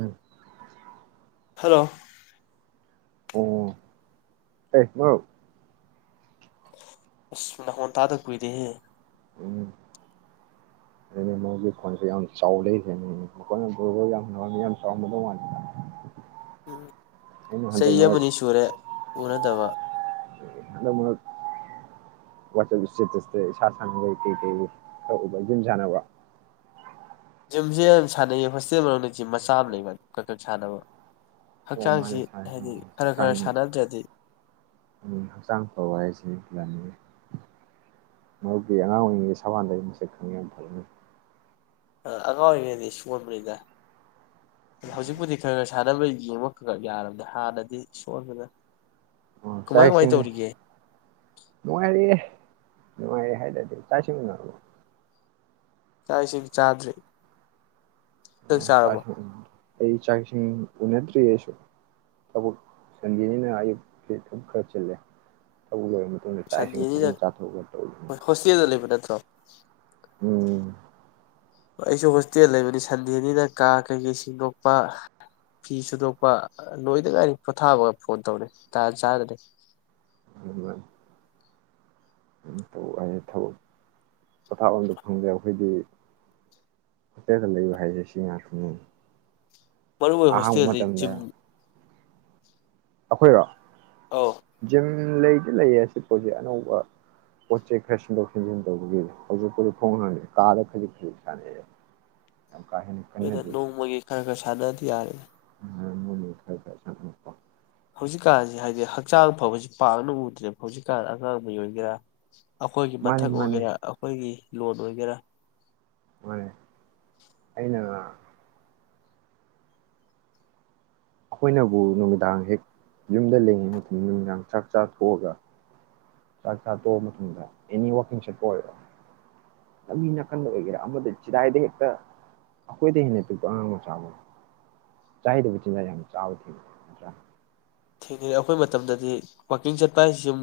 ꯎꯝ꯫ Hello. ꯑꯣ ꯑꯦ ꯃꯔꯨꯞ ꯑꯁ ꯃꯈꯣꯟ ꯇꯥꯗ ꯀꯨꯏꯔꯦ ꯍꯦ꯫ ꯎꯝ꯫ [unintelligible] ꯎꯝ ꯑꯩꯅ ꯍꯟꯗꯛ ꯆꯍꯤ ꯃꯔꯛ ꯑꯃꯅꯤ ꯁꯨꯔꯦ ꯎꯅꯗꯕ꯫ ꯍꯟꯗꯛ ꯃꯔꯛ ꯋꯥꯠꯆꯞ ꯁꯇꯦꯇ꯭ꯁ ꯢꯁꯥ ꯁꯥꯟꯅꯕꯩ ꯀꯩ ꯀꯩ ꯎꯏ ꯈꯔ ꯎꯏꯗ ꯖꯤꯝ ꯁꯥꯟꯅꯕ꯫ ꯖꯤꯝꯁꯦ ꯑꯗꯨꯝ ꯁꯥꯟꯅꯩꯌꯦ ꯍꯣꯁꯇꯦꯜ ꯃꯅꯨꯡꯗ ꯖꯤꯝ ꯃꯆꯥ ꯑꯃ ꯂꯩꯕ ꯈꯔ ꯈꯔ ꯁꯥꯟꯅꯕ꯫ ꯑꯣ ꯃꯥꯅ ꯍꯛꯆꯥꯡꯁꯤ ꯁꯥꯁꯤ ꯍꯥꯏꯗꯤ ꯍꯛꯆꯥꯡ ꯁꯥꯟꯅꯗ꯭ꯔꯗꯤ ꯍꯛꯆꯥꯡ ꯐꯕ ꯍꯥꯏꯁꯤ ꯂꯟꯅꯤ꯫ ꯃꯔꯨꯞꯀꯤ ꯑꯉꯥꯡ ꯑꯣꯏꯔꯤꯉꯩ ꯁꯕꯥꯟꯗꯒꯤ ꯃꯁꯛ ꯈꯪꯉꯦ ꯌꯥꯝ ꯐꯔꯝꯅꯤ꯫ ꯑꯉꯥꯡ ꯑꯣꯏꯔꯤꯉꯩꯗꯤ ꯁꯣꯟꯕꯅꯤꯗ ꯍꯧꯖꯤꯛꯄꯨꯗꯤ ꯈꯔ ꯈꯔ ꯁꯥꯟꯅꯕꯩ ꯌꯦꯡꯕ ꯈꯔ ꯈꯔ ꯌꯥꯔꯕꯅꯦ ꯍꯥꯟꯅꯗꯤ ꯁꯣꯟꯕꯅ꯫ ꯑꯣ ꯀꯃꯥꯏ ꯆꯥꯛ ꯀꯃꯥꯏ ꯏꯁꯤꯡ ꯇꯧꯔꯤꯒꯦ ꯅꯨꯡꯉꯥꯏꯔꯤꯑꯦ꯫ ꯅꯨꯡꯉꯥꯏ ꯍꯥꯏꯗꯗꯤ ꯆꯥꯛ ꯏꯁꯤꯡꯁꯤ ꯎꯅꯔꯕꯣ꯫ ꯆꯥꯛ ꯏꯁꯤꯡ ꯆꯥ ꯎ ꯇꯥꯏ ꯑꯩ ꯆꯥꯛ ꯏꯁꯤꯡ ꯎꯅꯗ꯭ꯔꯤ ꯑꯩꯁꯨ ꯊꯕꯛ ꯁꯟꯗꯦꯅꯤꯅ ꯑꯌꯨꯛꯀꯤ ꯊꯕꯛ ꯈꯔ ꯆꯤꯜꯂꯦ ꯊꯕꯛ ꯂꯣꯏꯔꯝꯕꯅꯤ ꯆꯥꯛ ꯏꯁꯤꯡ ꯁꯟꯗꯦꯅꯤꯅ ꯐꯖꯅ ꯆꯥꯊꯣꯛꯑꯒ ꯇꯧ ꯍꯣꯁꯇꯦꯜꯗ ꯂꯩꯕ ꯅꯠꯇ꯭ꯔꯣ ꯎꯝ ꯑꯩꯁꯨ ꯍꯣꯁꯇꯦꯜ ꯂꯩꯕꯅꯤ ꯁꯟꯗꯦꯅꯤꯅ ꯀꯥ ꯀꯩꯀꯩ ꯁꯦꯡꯗꯣꯛꯄ ꯐꯤ ꯁꯨꯗꯣꯛꯄ ꯅꯣꯏꯗ ꯉꯥꯏꯔꯤ ꯄꯣꯊꯥꯕꯒ ꯐꯣꯟ ꯇꯧꯅꯤ ꯇꯥ ꯆꯥꯗꯅꯤ ꯑꯗꯨꯃ ꯊꯕꯛ ꯄꯣꯊꯥꯕ ꯑꯝꯗ ꯐꯪꯗꯦ ꯑꯩꯈꯣꯏꯗꯤ ꯍꯣꯇꯦꯜꯗ ꯂꯩꯕ ꯍꯥꯏꯁꯦ ꯁꯤ ꯉꯥꯛꯇꯅꯤ ꯃꯔꯔꯨ ꯑꯣꯏ ꯑꯍꯥꯡꯕ ꯍꯣꯁꯇꯤꯗꯤ ꯃꯇꯝꯗ ꯆꯖꯤ [unintelligible] ꯑꯩꯈꯣꯏꯔꯣ [unintelligible] ꯑꯧ ꯎꯝ ꯂꯩꯗꯤ ꯂꯩꯌꯦ ꯑꯁꯤ ꯄꯣꯠꯁꯤ ꯑꯅꯧꯕ ꯄꯣꯠ ꯆꯩꯩ ꯈꯔ ꯁꯤꯟꯗꯣꯛ ꯁꯦꯝꯖꯤꯟ ꯇꯧꯕꯒꯤ ꯍꯧꯖꯤꯛꯄꯥꯎꯗꯤ ꯐꯣꯡꯈ꯭ꯔꯅꯤ ꯀꯥꯗ ꯈꯖꯤꯛ ꯈꯖꯤꯛ ꯁꯥꯟꯅꯩꯑ ꯑꯩꯈꯣꯏꯩꯅ ꯅꯣꯡꯃꯒꯤ ꯈꯔ ꯈꯔ ꯁꯥꯗꯅ ꯌꯥꯔꯦ ꯃ ꯈꯄ [unintelligible] ꯍꯧꯖꯤꯛꯀꯥꯟꯁꯤ ꯍꯥꯏꯗꯤ ꯍꯛꯆꯥꯡ ꯐꯕꯁꯤ ꯄꯥꯡꯅ ꯎꯗ꯭ꯔꯦꯕ ꯍꯧꯖꯤꯛꯀꯥꯟꯗ ꯑꯉꯥꯡꯕ ꯑꯣꯏꯒꯦꯔꯥ ꯑꯩꯈꯣꯏꯒꯤ ꯃꯥꯅꯦ ꯃꯊꯛ ꯃꯥꯅꯦ ꯑꯣꯏꯒꯦꯔꯥ ꯑꯩꯈꯣꯏꯒꯤ ꯂꯣꯗ ꯑꯣꯏꯒꯦꯔ ꯃꯅꯦ ꯑꯩꯅ ꯑꯩꯈꯣꯏꯅꯥꯥꯕꯨ ꯅꯨꯃꯤꯗꯥꯡꯍꯦꯛ ꯌꯨꯝꯗꯥꯂꯩꯕꯨ ꯅꯨꯃꯤꯗꯥꯡ ꯆꯥꯛ ꯆꯊꯣꯛꯑꯒ ꯆꯥꯛꯆꯥ ꯇꯣꯛꯑ ꯃꯇꯨꯡꯗ ꯑꯅꯨꯋꯥꯜꯀꯤꯟ ꯆꯠꯄꯥꯑꯣꯏꯔꯣ ꯂꯝꯕꯤ ꯅꯥꯀꯟꯗ ꯑꯣꯏꯒꯦꯔꯥ ꯑꯃꯗ ꯆꯤꯗꯥꯏꯗ ꯍꯦꯛꯇꯥ ꯑꯩꯈꯣꯏꯗꯩ ꯍꯦꯟꯅꯥ ꯄꯤꯛꯄꯥ ꯑꯉꯥꯡꯃꯆꯥ ꯆꯥꯍꯩꯗꯕ ꯆꯤꯟꯖꯥꯛ ꯌꯥꯝ ꯆꯕꯥꯎꯏ ꯊꯦꯡꯅꯩ ꯑꯩꯈꯣꯏ ꯃꯇꯝꯗꯗꯤ ꯋꯥꯀꯤꯡꯆꯠꯄ ꯍꯥꯏꯁꯦꯁꯨꯝ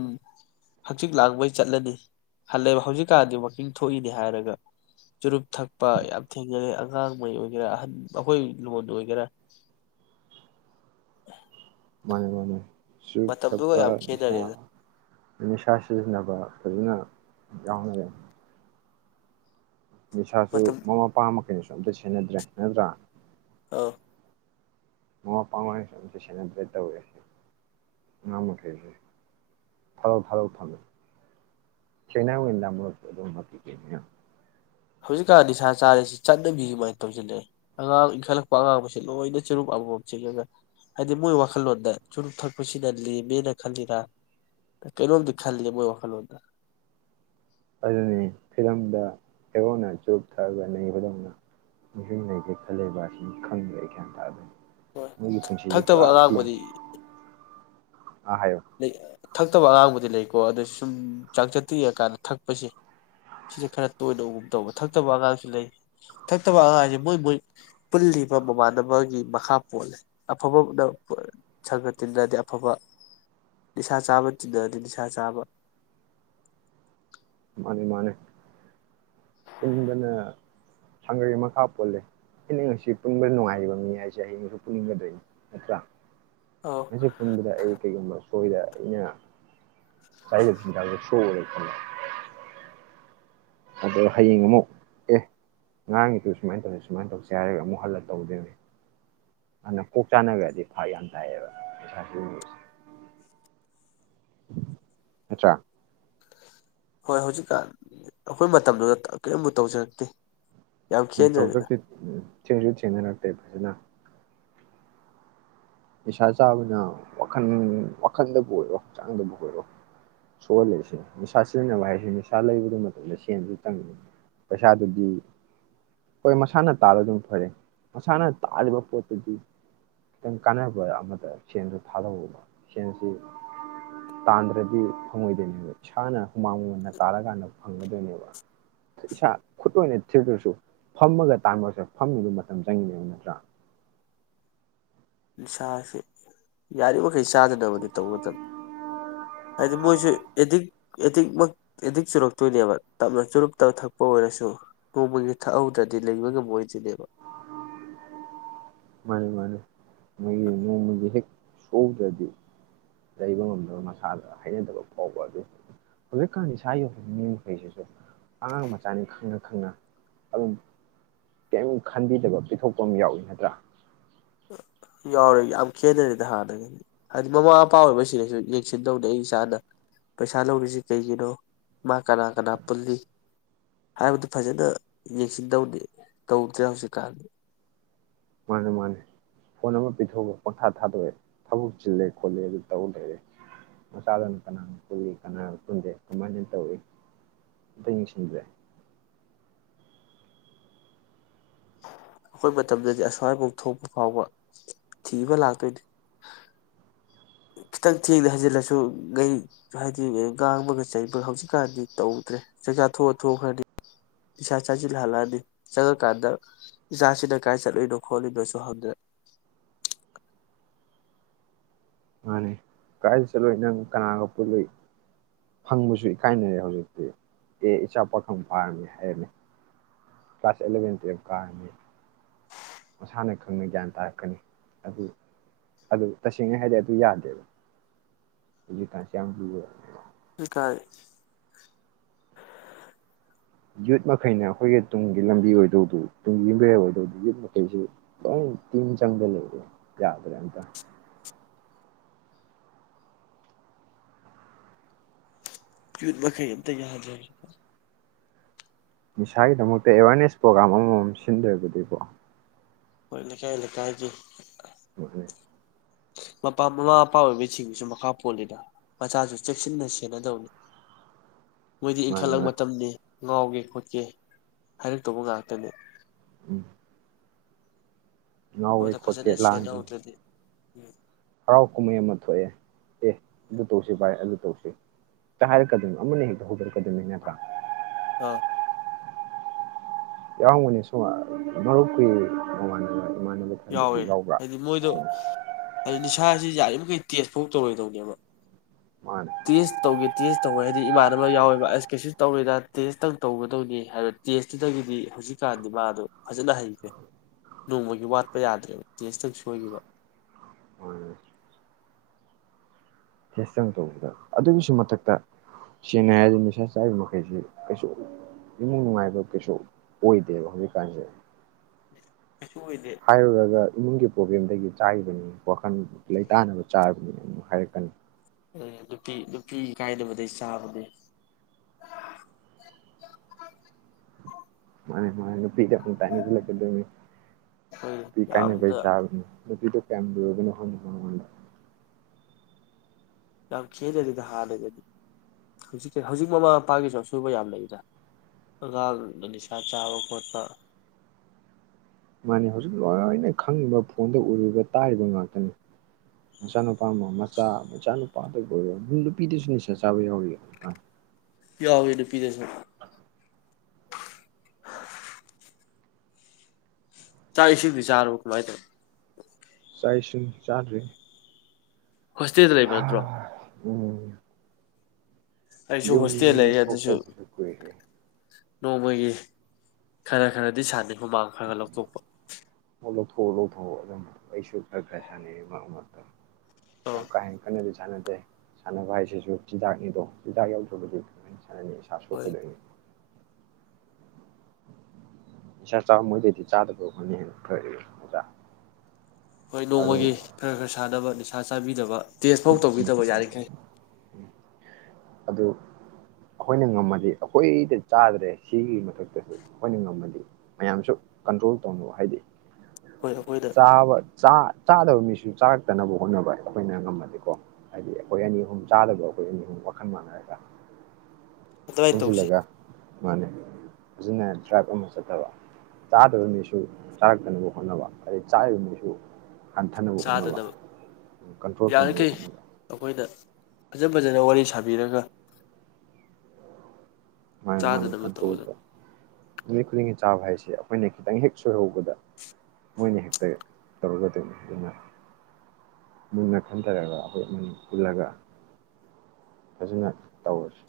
ꯍꯛꯆꯤꯛ ꯂꯥꯡꯕꯩ ꯆꯠꯂꯥꯅꯤ ꯍꯜꯂꯛꯑꯥ ꯍꯧꯖꯤꯀꯥꯟꯗꯤ ꯋꯥꯀꯤꯡ ꯊꯣꯛꯏꯅꯦ ꯍꯥꯏꯔꯥ ꯆꯨꯔꯨꯞ ꯊꯛꯄꯥ ꯌꯥꯝ ꯊꯦꯡꯅꯩ ꯑꯉꯉꯥꯡꯃꯩ ꯑꯣꯏꯒꯦꯔ ꯑꯍꯟ ꯑꯩꯈꯣꯏꯂꯣꯟ ꯑꯣꯏꯒꯦꯔ ꯃꯅꯦ ꯃꯅꯦ ꯆꯨꯔꯨꯞꯊꯛꯄ ꯌꯥꯝ ꯅꯤꯁꯥ ꯈꯦꯠꯅꯔꯦꯗ ꯅꯤꯁꯥ ꯁꯤꯖꯤꯟꯅꯕꯥ ꯍꯧꯖꯤꯛꯅꯥ [inaudible] ꯅꯤꯁꯥꯁꯨ ꯃꯇꯝ ꯃꯃꯥꯃꯄꯥ ꯃꯈꯩꯅꯁꯨ ꯑꯝꯇ ꯁꯦꯟꯅꯗ꯭ꯔꯦ ꯅꯠꯇ꯭ꯔꯥ ꯑꯝ ꯃ ꯄꯥꯡꯁ ꯁꯗ꯭ꯔ ꯇꯧꯁꯦ ꯃ ꯃꯊꯦꯁ ꯊꯔꯛ ꯊꯔꯣꯛ ꯊꯂꯛ ꯁꯅꯦꯗꯥ ꯃ ꯑꯗꯨꯝ ꯄꯤꯅꯦꯌꯥꯝ [unintelligible] ꯍꯧꯖꯤꯛꯀꯥꯟ ꯅꯤꯁꯥ ꯆꯥꯔꯤꯁꯤ ꯆꯠꯅꯕꯤ ꯑꯗꯨꯃꯥꯏꯅ ꯇꯧꯁꯤꯜꯂꯛꯑꯦ ꯑꯉꯥꯡ ꯏꯟꯈꯠꯂꯛꯄ ꯑꯉꯥꯡꯁ ꯂꯣꯏꯅ ꯆꯨꯔꯨꯞ ꯑꯃꯃꯝ ꯆꯤꯡꯉꯒ ꯍꯥꯏꯗꯤ ꯃꯣꯏ ꯋꯥꯈꯜꯂꯣꯟꯗ ꯆꯨꯔꯨꯞ ꯊꯛꯄꯁꯤꯅ ꯂꯦꯝꯃꯦꯅ ꯈꯜꯂꯤꯔ ꯀꯩꯅꯣꯝꯗꯤ ꯈꯜꯂꯤ ꯃꯣꯏ ꯋꯥꯈꯜꯂꯣꯟꯗ ꯑꯗꯨꯅꯤ ꯐꯤꯂꯝꯗ ꯍꯦꯔꯣꯅ ꯆꯨꯞ ꯊꯛꯑꯒ ꯅꯩꯕꯥꯗꯧꯅ ꯃꯣꯏꯁꯨ ꯅꯩꯒꯦ ꯍꯣꯏ ꯊꯛꯇꯕ ꯑꯉꯥꯡꯕꯨꯗꯤ ꯑꯥ ꯍꯥꯏꯌꯣ ꯊꯛꯇꯕ ꯑꯉꯥꯡꯕꯨꯗꯤ ꯂꯩ ꯀꯣ ꯑꯗꯨ ꯁꯨꯝ ꯆꯥꯡꯆꯠꯇ ꯌꯦꯡꯉꯀꯥꯟꯗ ꯊꯛꯄꯁꯦ ꯅꯤꯁꯥ ꯆꯥꯕ ꯇꯤꯟꯅꯔꯗꯤ ꯅꯤꯁꯥ ꯆꯥꯕ ꯃꯥꯅꯦ ꯃꯥꯅꯦ ꯄꯨꯟꯕꯅ ꯁꯪꯒꯩ ꯃꯈꯥ ꯄꯣꯜꯂꯦ ꯑꯩꯅ ꯉꯁꯤ ꯄꯨꯟꯕꯗ ꯅꯨꯡꯉꯥꯏꯔꯤꯕ ꯃꯤ ꯍꯥꯏꯁꯦ ꯍꯩꯌꯦꯡꯁꯨ ꯄꯨꯟꯅꯤꯡꯒꯗꯣꯏꯅꯤ ꯅꯠꯇ꯭ꯔꯥ ꯑꯧ ꯃꯁꯤ ꯄꯨꯟꯕꯤꯔ ꯑꯩ ꯀꯩꯒꯨꯝꯝꯕ ꯁꯣꯏꯗ ꯑꯩꯅ ꯆꯗ ꯆꯤꯟꯖꯥꯛꯗ ꯁꯣꯛꯑꯒ ꯈꯜꯂ [unintelligible] ꯑꯗꯣ ꯍꯌꯦꯡ ꯑꯃꯨꯛ ꯑꯦ ꯉꯔꯥꯡꯒꯤꯗꯨ ꯁꯨꯃꯥꯏꯅ ꯇꯧꯁꯤ ꯁꯨꯃꯥꯏꯅ ꯇꯧꯁꯦ ꯍꯥꯏꯔꯒ ꯑꯃꯨꯛ ꯍꯜꯂ ꯇꯧꯗꯣꯏꯅꯦ ꯑꯗꯨꯅ ꯀꯣꯛ ꯆꯥꯅꯈ꯭ꯔꯗꯤ ꯐꯛ ꯌꯥꯝ ꯇꯥꯏꯑꯌꯦꯕ ꯄꯩꯁꯥꯁꯨ [unintelligible] ꯅꯠꯇ꯭ꯔ꯫ ꯍꯣꯏ ꯍꯧꯖꯤꯛꯀꯥꯟ ꯑꯩꯈꯣꯏ ꯃꯇꯝꯗꯨꯗ ꯀꯔꯤꯝꯃꯨꯛ ꯇꯧꯖꯔꯛꯇꯦ꯫ ꯌꯥꯝ ꯎꯝ ꯈꯦꯠꯅꯔꯦꯗ ꯇꯧꯖꯔꯛꯇꯦ ꯊꯦꯡꯁꯨ ꯊꯦꯡꯅꯔꯛꯇꯦ ꯐꯖꯅ꯫ ꯅꯤꯁꯥ ꯆꯥꯕꯅ ꯋꯥꯈꯜ ꯋꯥꯈꯜꯗꯕꯨ ꯑꯣꯏꯔꯣ ꯍꯛꯆꯥꯡꯗꯕꯨ ꯑꯣꯏꯔꯣ ꯁꯣꯛꯍꯜꯜꯂꯤꯏꯁꯦ ꯅꯤꯁꯥ ꯁꯤꯖꯤꯟꯅꯕ ꯍꯥꯏꯁꯦ ꯅꯤꯁꯥ ꯂꯩꯕꯗ ꯃꯇꯝꯗ ꯁꯦꯟꯁꯨ ꯆꯪꯉꯤ ꯄꯩꯁꯥꯗꯨꯗꯤ ꯍꯣꯏ ꯃꯁꯥꯅ ꯇꯥꯕ ꯑꯗꯨꯝ ꯐꯔꯦ ꯃꯁꯥꯅ ꯇꯥꯜꯂꯤꯕ ꯄꯣꯠꯇꯨꯗꯤ ꯈꯤꯇꯪ ꯀꯥꯟꯅꯕ ꯑꯃꯗ ꯁꯦꯟꯗ ꯊꯥꯗꯧꯑꯣꯕ ꯁꯦꯟꯁꯤ ꯇꯥꯟꯗ꯭ꯔꯗꯤ ꯐꯪꯉꯣꯏꯗꯣꯏꯅꯦꯕ ꯏꯁꯥꯅ ꯍꯨꯃꯥꯡ ꯃꯃꯟꯅ ꯇꯥꯔꯀꯥꯟꯗ ꯐꯪꯒꯗꯣꯏꯅꯦꯕ ꯏꯁꯥ ꯈꯨꯠ ꯑꯣꯏꯅ ꯊꯦꯡꯇ꯭ꯔꯁꯨ ꯐꯝꯃꯒ ꯇꯥꯟꯃꯇꯝ ꯐꯝꯕꯒꯤ ꯃꯇꯝ ꯆꯪꯉꯤꯅꯦꯕ ꯅꯠꯇ꯭ꯔꯥ ꯅꯤꯁꯥꯁꯦ ꯌꯥꯔꯤꯕꯃꯈꯩ ꯆꯥꯗꯅꯕꯗꯤ ꯇꯧꯒꯗꯕꯅꯤ ꯍꯥꯏꯗꯤ ꯃꯣꯏꯁꯨ ꯑꯦꯗꯤꯛ ꯑꯦꯗꯤꯛꯃꯛ ꯑꯦꯗꯤꯛ ꯆꯨꯔꯛꯇꯣꯏꯅꯦꯕ ꯇꯞꯅ ꯆꯨꯔꯨꯞꯇꯞ ꯊꯛꯄ ꯑꯣꯏꯔꯁꯨ ꯅꯣꯡꯃꯒꯤ ꯊꯛꯍꯧꯗ꯭ꯔꯗꯤ ꯂꯩꯕ ꯉꯝꯃꯣꯏꯗꯣꯏꯅꯦꯕ꯫ ꯃꯥꯅꯤ ꯃꯥꯅꯤ꯫ ꯃꯣꯢꯒꯤ ꯅꯣꯡꯃꯒꯤ ꯍꯦꯛ ꯁꯨꯗ꯭ꯔꯗꯤ ꯂꯩꯕ ꯉꯝꯗꯕ ꯃꯁꯥꯗ ꯍꯩꯅꯗꯕ ꯐꯥꯎꯕ ꯑꯗꯨ ꯍꯧꯖꯤꯛꯀꯥꯟ ꯅꯤꯁꯥ ꯌꯣꯟꯕ ꯃꯤ ꯃꯈꯩꯁꯤꯁꯨ ꯑꯉꯥꯡ ꯃꯆꯥꯅꯤ ꯈꯪꯅ ꯈꯪꯅ ꯑꯗꯨꯝ ꯀꯔꯤꯝ ꯈꯟꯕꯤꯗꯕ ꯄꯤꯊꯣꯛꯄ ꯑꯃ ꯌꯥꯎꯏ ꯅꯠꯇ꯭ꯔꯥ꯫ ꯌꯥꯎꯔꯦ ꯌꯥꯝ ꯈꯦꯠꯅꯔꯦꯗ ꯍꯥꯟꯅꯗꯒꯤꯗꯤ ꯍꯥꯏꯗꯤ ꯃꯃꯥ ꯃꯄꯥ ꯑꯣꯏꯕꯁꯤꯡꯅꯁꯨ ꯌꯦꯡꯁꯤꯟꯗꯧꯅꯤ ꯑꯩ ꯏꯁꯥꯅ ꯄꯩꯁꯥ ꯂꯧꯔꯤꯁꯤ ꯀꯩꯒꯤꯅꯣ ꯃꯥ ꯀꯅꯥ ꯀꯅꯥ ꯄꯨꯜꯂꯤ ꯍꯥꯏꯕꯗꯨ ꯐꯖꯅ ꯌꯦꯡꯁꯤꯟꯗꯧꯅꯤ ꯇꯧꯗ꯭ꯔꯦ ꯍꯧꯖꯤꯛꯀꯥꯟꯗꯤ꯫ ꯃꯥꯅꯦ ꯃꯥꯅꯦ꯫ ꯐꯣꯟ ꯑꯃ ꯄꯤꯊꯣꯛꯑꯒ ꯄꯣꯡꯊꯥ ꯊꯥꯗꯣꯛꯑꯦ ꯊꯕꯛ ꯆꯤꯜꯂꯦ ꯈꯣꯠꯂꯦ ꯑꯗꯨ ꯇꯧꯂꯩꯔꯦ ꯃꯆꯥꯗꯨꯅ ꯀꯅꯥꯅ ꯄꯨꯜꯂꯤ ꯀꯅꯥꯅ ꯄꯨꯟꯗꯦ ꯀꯃꯥꯏꯅ ꯇꯧꯏ ꯑꯝꯇ ꯌꯦꯡꯁꯤꯟꯗ꯭ꯔꯦ꯫ ꯑꯩꯈꯣꯏ ꯃꯇꯝꯗꯗꯤ ꯑꯁ꯭ꯋꯥꯏꯕꯨꯡ ꯊꯣꯛꯄ ꯐꯥꯎꯕ ꯊꯤꯕ ꯂꯥꯛꯇꯣꯏꯅꯤ꯫ ꯈꯤꯇꯡ ꯊꯦꯡꯅ ꯍꯩꯖꯤꯜꯂꯁ ꯒꯩ ꯍꯥꯏꯗꯤꯅꯦ ꯉꯥꯡꯕꯒ ꯆꯩꯕꯒ ꯍꯧꯖꯤꯛꯀꯥꯟꯗꯤ ꯇꯧꯗ꯭ꯔꯦ ꯆꯥꯛꯆꯥ ꯇꯣꯛꯑ ꯊꯣꯛꯈ꯭ꯔꯅꯤ ꯅꯤꯁꯥ ꯆꯥꯁꯤꯜꯂꯒ ꯍꯂꯛꯑꯅꯤ ꯆꯪꯉꯛꯀꯥꯟꯗ ꯏꯆꯥꯁꯤꯅ ꯀꯗꯥꯥꯏ ꯆꯠꯂꯨꯏꯅꯣ ꯈꯣꯠꯂꯤꯅꯣꯁꯨ ꯍꯪꯗ꯭ꯔꯦ꯫ ꯃꯥꯅꯤ ꯀꯥꯏ ꯆꯠꯂꯨꯏ ꯅꯪ ꯀꯅꯥꯒ ꯄꯨꯟꯂꯨꯏ ꯍꯪꯕꯁꯨ ꯏꯀꯥꯏꯅꯔꯦ ꯍꯧꯖꯤꯛꯇꯤ ꯑꯦ ꯏꯆꯥ ꯄꯥꯈꯪ ꯐꯥꯔꯝꯃꯤ ꯍꯥꯏꯔꯝꯃꯤ ꯀ꯭ꯂꯥꯁ ꯑꯦꯂꯚꯦꯟ ꯇꯨꯌꯦꯜꯞ ꯐꯥꯔꯝꯃꯤ ꯃꯁꯥꯅ ꯈꯪꯅ ꯒ꯭ꯌꯥꯟ ꯇꯥꯔꯛꯀꯅꯤ ꯑꯗꯨ ꯑꯗꯨ ꯇꯁꯦꯡꯅ ꯍꯥꯏꯗꯤ ꯑꯗꯨ ꯌꯥꯗꯦꯕ ꯍꯧꯖꯤꯛꯀꯥꯟꯁꯦ ꯌꯥꯝ ꯂꯨꯔꯃꯦ꯫ ꯂꯩꯀꯥꯏ ꯌꯨꯠ ꯃꯈꯩꯅ ꯑꯩꯈꯣꯏꯒꯤ ꯇꯨꯡꯒꯤ ꯂꯝꯕꯤ ꯑꯣꯏꯗꯧꯗꯨ ꯇꯨꯡꯒꯤ ꯌꯨꯝꯕꯤꯔꯦꯜ ꯑꯣꯏꯗꯧꯗꯨ ꯌꯨꯠ ꯃꯈꯩꯁꯤ ꯂꯣꯏ ꯇꯤꯟ ꯆꯪꯗ ꯂꯩꯔꯦ ꯌꯥꯗ꯭ꯔꯦ ꯑꯝꯇ ꯌꯨꯠ ꯃꯈꯩ ꯑꯃꯇ ꯖꯥꯗ꯭ꯔꯦ꯫ ꯅꯤꯁꯥꯒꯤꯗꯃꯛꯇ ꯑꯦꯋꯥꯔꯅꯦꯁ ꯄ꯭ꯔꯣꯒ꯭ꯔꯥꯝ ꯑꯃꯃꯝ ꯁꯤꯟꯗꯔꯒꯗꯤꯀꯣ ꯍꯣꯢ ꯂꯩꯀꯥꯏ ꯂꯩꯊꯥꯏꯒꯤ꯫ ꯎꯝ ꯍꯣꯏ꯫ ꯃꯄꯥ ꯃꯃꯥ ꯃꯄꯥ ꯑꯣꯏꯕꯁꯤꯡꯁꯨ ꯃꯈꯥ ꯄꯣꯜꯂꯤꯗ ꯃꯆꯥꯁꯨ ꯆꯦꯛꯁꯤꯟꯅ ꯁꯦꯟꯅꯗꯧꯅꯤ꯫ ꯃꯣꯏꯗꯤ ꯃꯥꯅꯦ ꯏꯟꯈꯠꯂꯛ ꯃꯥꯅꯦ ꯃꯇꯝꯅꯤ ꯉꯥꯎꯒꯦ ꯈꯣꯠꯀꯦ ꯍꯥꯏꯔꯛꯇꯧꯕ ꯉꯥꯛꯇꯅꯦ꯫ ꯎꯝ꯫ ꯉꯥꯎꯋꯦ ꯈꯣꯠꯀꯦ ꯂꯥꯡꯒꯦ ꯎꯝ꯫ ꯍꯔꯥꯎ ꯀꯨꯝꯍꯩ ꯑꯃ ꯊꯣꯛꯑꯦ ꯑꯦ ꯑꯗꯨ ꯇꯧꯁꯤ ꯚꯥꯏ ꯑꯗꯨ ꯇꯧꯁꯤ ꯍꯦꯛꯇ ꯍꯥꯏꯔꯛꯀꯗꯣꯏꯅꯤ ꯑꯃꯅ ꯍꯦꯛꯇ ꯍꯧꯗꯣꯔꯛꯀꯗꯣꯏꯅꯤ ꯅꯠꯇ꯭ꯔꯥ꯫ ꯑꯥ ꯌꯥꯎꯔꯝꯒꯅꯤ ꯁꯨꯝꯕ ꯃꯔꯨꯞꯀꯤꯏ ꯃꯃꯥꯟꯅꯕ ꯏꯃꯥꯟꯅꯕ ꯈꯔꯗꯁꯨ ꯌꯥꯎꯋꯦ ꯌꯥꯎꯕ꯭ꯔꯥ ꯍꯥꯏꯗꯤ ꯃꯣꯏꯗꯣ ꯎꯝ ꯍꯥꯏꯗꯤ ꯅꯤꯁꯥ ꯁꯤ ꯌꯥꯔꯤꯕꯈꯩ ꯇꯦꯁꯐꯥꯎ ꯇꯧꯔꯣꯏꯗꯣꯏꯅꯦꯕ ꯃꯥꯅꯦ ꯇꯁ ꯇꯧꯒꯦ ꯇꯁ ꯇꯧꯋꯦ ꯍꯥꯏꯗꯤ ꯏꯃꯥꯟꯅꯕ ꯌꯥꯎꯋꯦꯕ ꯑꯁ ꯀꯩꯁꯨ ꯇꯧꯔꯏꯗ ꯇꯦꯁꯇꯪ ꯇꯧꯒꯗꯧꯅꯤ ꯍꯥꯏꯕ ꯇꯦꯁꯇꯨꯗꯒꯤꯗꯤ ꯍꯧꯖꯤꯛꯀꯥꯟꯗꯤ ꯃꯥꯗꯣ ꯐꯖꯅ ꯍꯩꯈ꯭ꯔꯦ ꯅꯣꯡꯃꯒꯤ ꯋꯥꯠ ꯄ ꯌꯥꯗ꯭ꯔꯦꯕ ꯇꯦꯁꯇꯪ ꯁꯣꯏꯈꯤꯕ꯫ ꯍꯣꯏ꯫ ꯇꯦꯁ ꯇꯪ ꯇꯧꯕꯗ ꯑꯗꯨꯒꯤꯁꯨ ꯃꯊꯛꯇ ꯁꯦꯡꯅ ꯍꯥꯏꯔꯗꯤ ꯅꯤꯁꯥ ꯆꯥꯔꯤꯕ ꯃꯈꯩꯁꯤ ꯀꯩꯁꯨ ꯏꯃꯨꯡ ꯅꯨꯡꯉꯥꯏꯕ ꯀꯩꯁꯨ ꯑꯣꯏꯗꯦꯕ ꯍꯧꯖꯤꯛꯀꯥꯟꯁꯦ꯫ ꯀꯩꯁꯨ ꯑꯣꯏꯗꯦ ꯍꯥꯏꯔꯨꯔꯒ ꯏꯃꯨꯡꯒꯤ ꯄ꯭ꯔꯣꯕ꯭ꯂꯦꯝꯗꯒꯤ ꯆꯥꯔꯤꯕꯅꯤꯀꯣ ꯂꯩꯇꯥꯅꯕ ꯆꯥꯔꯕꯅꯦ [unintelligible] ꯍꯥꯏꯔꯛꯀꯅꯤ ꯅꯨꯄꯤ ꯅꯨꯄꯤ ꯀꯥꯏꯗꯕꯗꯩ ꯆꯥꯕꯗꯩ ꯃꯥꯅꯤ ꯃꯥꯅꯤ [unintelligible] ꯅꯨꯄꯤ ꯍꯣꯏ ꯀꯥꯏꯅꯕꯩ ꯌꯥꯝꯅ ꯆꯕꯅꯦ ꯅꯄꯤꯗꯣ ꯀꯌꯥꯝ ꯂꯨꯔꯕꯅꯣ ꯈꯪꯗꯦ ꯃꯥꯏ [unintelligible] ꯌꯥꯝ ꯈꯦꯅꯗꯤꯗ ꯍꯥꯟꯅꯗꯗꯤ ꯍꯧꯖꯤꯛ ꯍꯧꯖꯤꯛ ꯃꯃꯥ ꯃꯄꯥꯒꯤꯁꯨ ꯑꯁꯨꯣꯏꯕ ꯌꯥꯝ ꯂꯩꯗ ꯑꯉꯥꯡꯅ ꯅꯤꯁꯥ ꯆꯥꯕ ꯈꯣꯠꯄ ꯃꯥꯅꯤ ꯍꯧꯖꯤꯛ ꯂꯣꯏꯅ ꯈꯪꯕ ꯐꯣꯟꯗ ꯎꯔꯤꯕ ꯇꯥꯔꯤꯕ ꯉꯥꯛꯇꯅꯤ꯫ ꯃꯆꯥꯅꯨꯄꯥ ꯑꯃ ꯃꯆꯥ ꯃꯆꯥꯅꯨꯄꯥꯗꯕꯨ ꯑꯣꯏꯔꯣ ꯅꯨꯄꯤꯗꯁꯨ ꯅꯤꯁꯥ ꯆꯥꯕ ꯌꯥꯎꯔꯤ ꯌꯧꯏ ꯅꯨꯨꯄꯤꯗꯁꯨ ꯆꯥꯛ ꯏꯁꯤꯡꯗꯤ ꯆꯔꯕꯣ [unintelligible] ꯆꯥꯛ ꯏꯁꯤꯡ ꯆꯗꯔꯤ ꯍꯣꯁꯇꯦꯜꯗ ꯂꯩꯕ ꯅꯠꯇ꯭ꯔꯣ ꯎꯝ ꯑꯩꯁꯨ ꯌꯨꯝ ꯍꯣꯁꯇꯦꯜ ꯂꯩꯌꯦ ꯑꯗꯨꯁꯨ ꯊꯣꯛꯇꯕꯁꯨ ꯀꯨꯏꯔꯦ ꯅꯣꯡꯃꯒꯤ ꯈꯔ ꯈꯔꯗꯤ ꯁꯥꯟꯅꯩ ꯍꯨꯃꯥꯡ ꯈꯔ ꯈꯔ ꯂꯧꯊꯣꯛꯄ ꯑꯣ ꯂꯧꯊꯣꯛꯎ ꯂꯧꯊꯣꯛꯎ ꯑꯗꯨꯝ ꯑꯩꯁꯨ ꯈꯔ ꯈꯔ ꯁꯥꯟꯅꯩ ꯃꯔꯛ ꯃꯔꯛꯇ ꯑꯧ ꯌꯥꯝ ꯀꯥꯍꯦꯟꯅꯥ [unintelligible] ꯁꯅꯗꯦ ꯁꯥꯅꯕꯥ ꯍꯥꯏꯖꯤꯁꯨ ꯆꯤꯟꯖꯥꯛꯅꯤꯗꯣ ꯆꯤꯟꯖꯥꯛ ꯌꯧꯗꯔ꯭ꯕꯗꯤ [unintelligible] ꯏꯁꯥ ꯍꯣꯏ ꯁꯣꯛꯀꯗꯣꯏꯅꯤ ꯅꯤꯁꯥ ꯆꯥꯕ ꯃꯣꯏꯗꯩꯗꯤ ꯆꯗꯕ ꯑꯩꯈꯣꯏꯅ ꯍꯦꯟꯅꯥ ꯐꯔꯤꯅꯦ ꯈꯪꯕꯔꯥ꯭ ꯍꯣꯏ ꯅꯣꯡꯃꯒꯤ ꯈ꯭ꯔ ꯈ꯭ꯔ ꯁꯥꯟꯅꯕ ꯅꯤꯁꯥ ꯆꯕꯤꯗꯕ ꯇꯦꯁ ꯐꯧ ꯇꯧꯕꯤꯗꯕ ꯌꯔꯤꯈꯩ ꯑꯗꯨ ꯑꯩꯈꯣꯢꯅ ꯉꯝꯃꯗꯤ ꯑꯩꯈꯣꯏꯅ ꯆꯔꯤꯁꯦ ꯁꯤꯒꯤ ꯃꯊꯛꯇꯥ ꯑꯩꯈꯣꯏꯗ ꯉꯝꯃꯗꯤ ꯃꯌꯥꯝꯁꯨ ꯀꯟꯇꯔꯣꯜ ꯇꯧꯅꯧ ꯍꯥꯏꯗꯤ ꯑꯩꯈꯣꯏ ꯑꯩꯈꯣꯏꯗ ꯆꯥ-ꯆꯥꯗꯕ ꯃꯤꯁꯨ ꯆꯔꯛꯇꯅꯕ ꯍꯣꯠꯅꯕꯥ ꯑꯩꯈꯣꯢꯅ ꯉꯝꯃꯗꯤ ꯀꯣ ꯍꯥꯢꯗꯤ ꯑꯩꯈꯣꯢ ꯑꯅꯤ-ꯑꯍꯨꯝ ꯆꯗꯕꯗꯥ ꯋꯥꯈꯜ ꯃꯟꯅꯔꯥꯗꯔ꯭ ꯑꯗꯨꯃꯥꯏꯅ ꯇꯧꯁꯤ ꯄꯨꯟꯖꯤꯟꯂꯒ ꯃꯅꯦ ꯍꯨꯖꯤꯛꯅꯦ ꯗꯔ꯭ꯥꯕ ꯑꯃ ꯆꯠꯇꯕ ꯇꯗꯕ ꯃꯤꯂꯨ ꯆꯥꯔꯛꯇꯅꯕ ꯍꯣꯠꯅꯕ ꯆꯥꯔꯤꯕ ꯃꯤꯁꯨ ꯍꯟꯊꯥꯅꯕ ꯍꯣꯠꯅꯕ ꯆꯥꯗꯅꯕ ꯀꯟꯇꯔ꯭ꯣꯜ ꯑꯩꯈꯣꯏꯗ ꯐꯖ ꯐꯖꯅ ꯋꯥꯔꯤ ꯁꯥꯕꯤꯔꯒ ꯃꯥ ꯃꯥꯅꯤ ꯆꯥꯗꯅꯕ ꯇꯧꯕꯗ ꯀꯟꯇ꯭ꯔꯣꯜꯗ ꯅꯨꯃꯤꯠ ꯈꯨꯗꯤꯡꯒꯤ ꯆꯥꯕ ꯍꯥꯏꯁꯦ ꯁꯦ ꯑꯩꯈꯣꯏꯅ ꯈꯤꯇꯪ ꯍꯦꯛ ꯁꯣꯏꯍꯧꯕꯗ ꯃꯣꯏꯅ ꯍꯦꯛꯇ ꯇꯧꯔꯒꯗꯣꯏꯅꯤ ꯑꯗꯨꯅ ꯃꯨꯟꯅ ꯈꯟꯊꯔꯒ ꯑꯩꯈꯣꯏ ꯃ ꯄꯨꯜꯂꯒ ꯐꯖꯅ ꯇꯧꯔꯁꯤ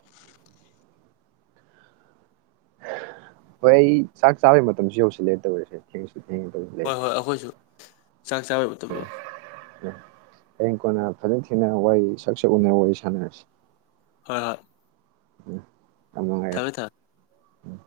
ꯍꯣꯏ ꯑꯩ ꯆꯥꯛ ꯆꯥꯕꯩ ꯃꯇꯝꯁꯨ ꯌꯧꯁꯤꯜꯂꯦ ꯇꯧꯔꯤꯁꯦ ꯊꯦꯡꯉꯦ ꯍꯣꯏ ꯍꯣꯏ ꯇꯧꯁꯤꯜꯂꯛꯑꯦ ꯑꯩꯈꯣꯏꯁꯨ ꯆꯥꯛ ꯆꯥꯕ ꯃꯇꯝꯗꯣ ꯍꯌꯦꯡ ꯀꯣꯟꯅ ꯐꯖꯅ ꯊꯤꯅ ꯋꯥꯔꯤ ꯁꯛ ꯁꯛ ꯎꯅꯔ ꯋꯥꯔꯤ ꯁꯥꯟꯅꯔꯁꯤ ꯍꯣꯏ ꯍꯣꯏ ꯎꯝ ꯊꯝꯃꯦ ꯊꯝꯃꯦ ꯎꯝ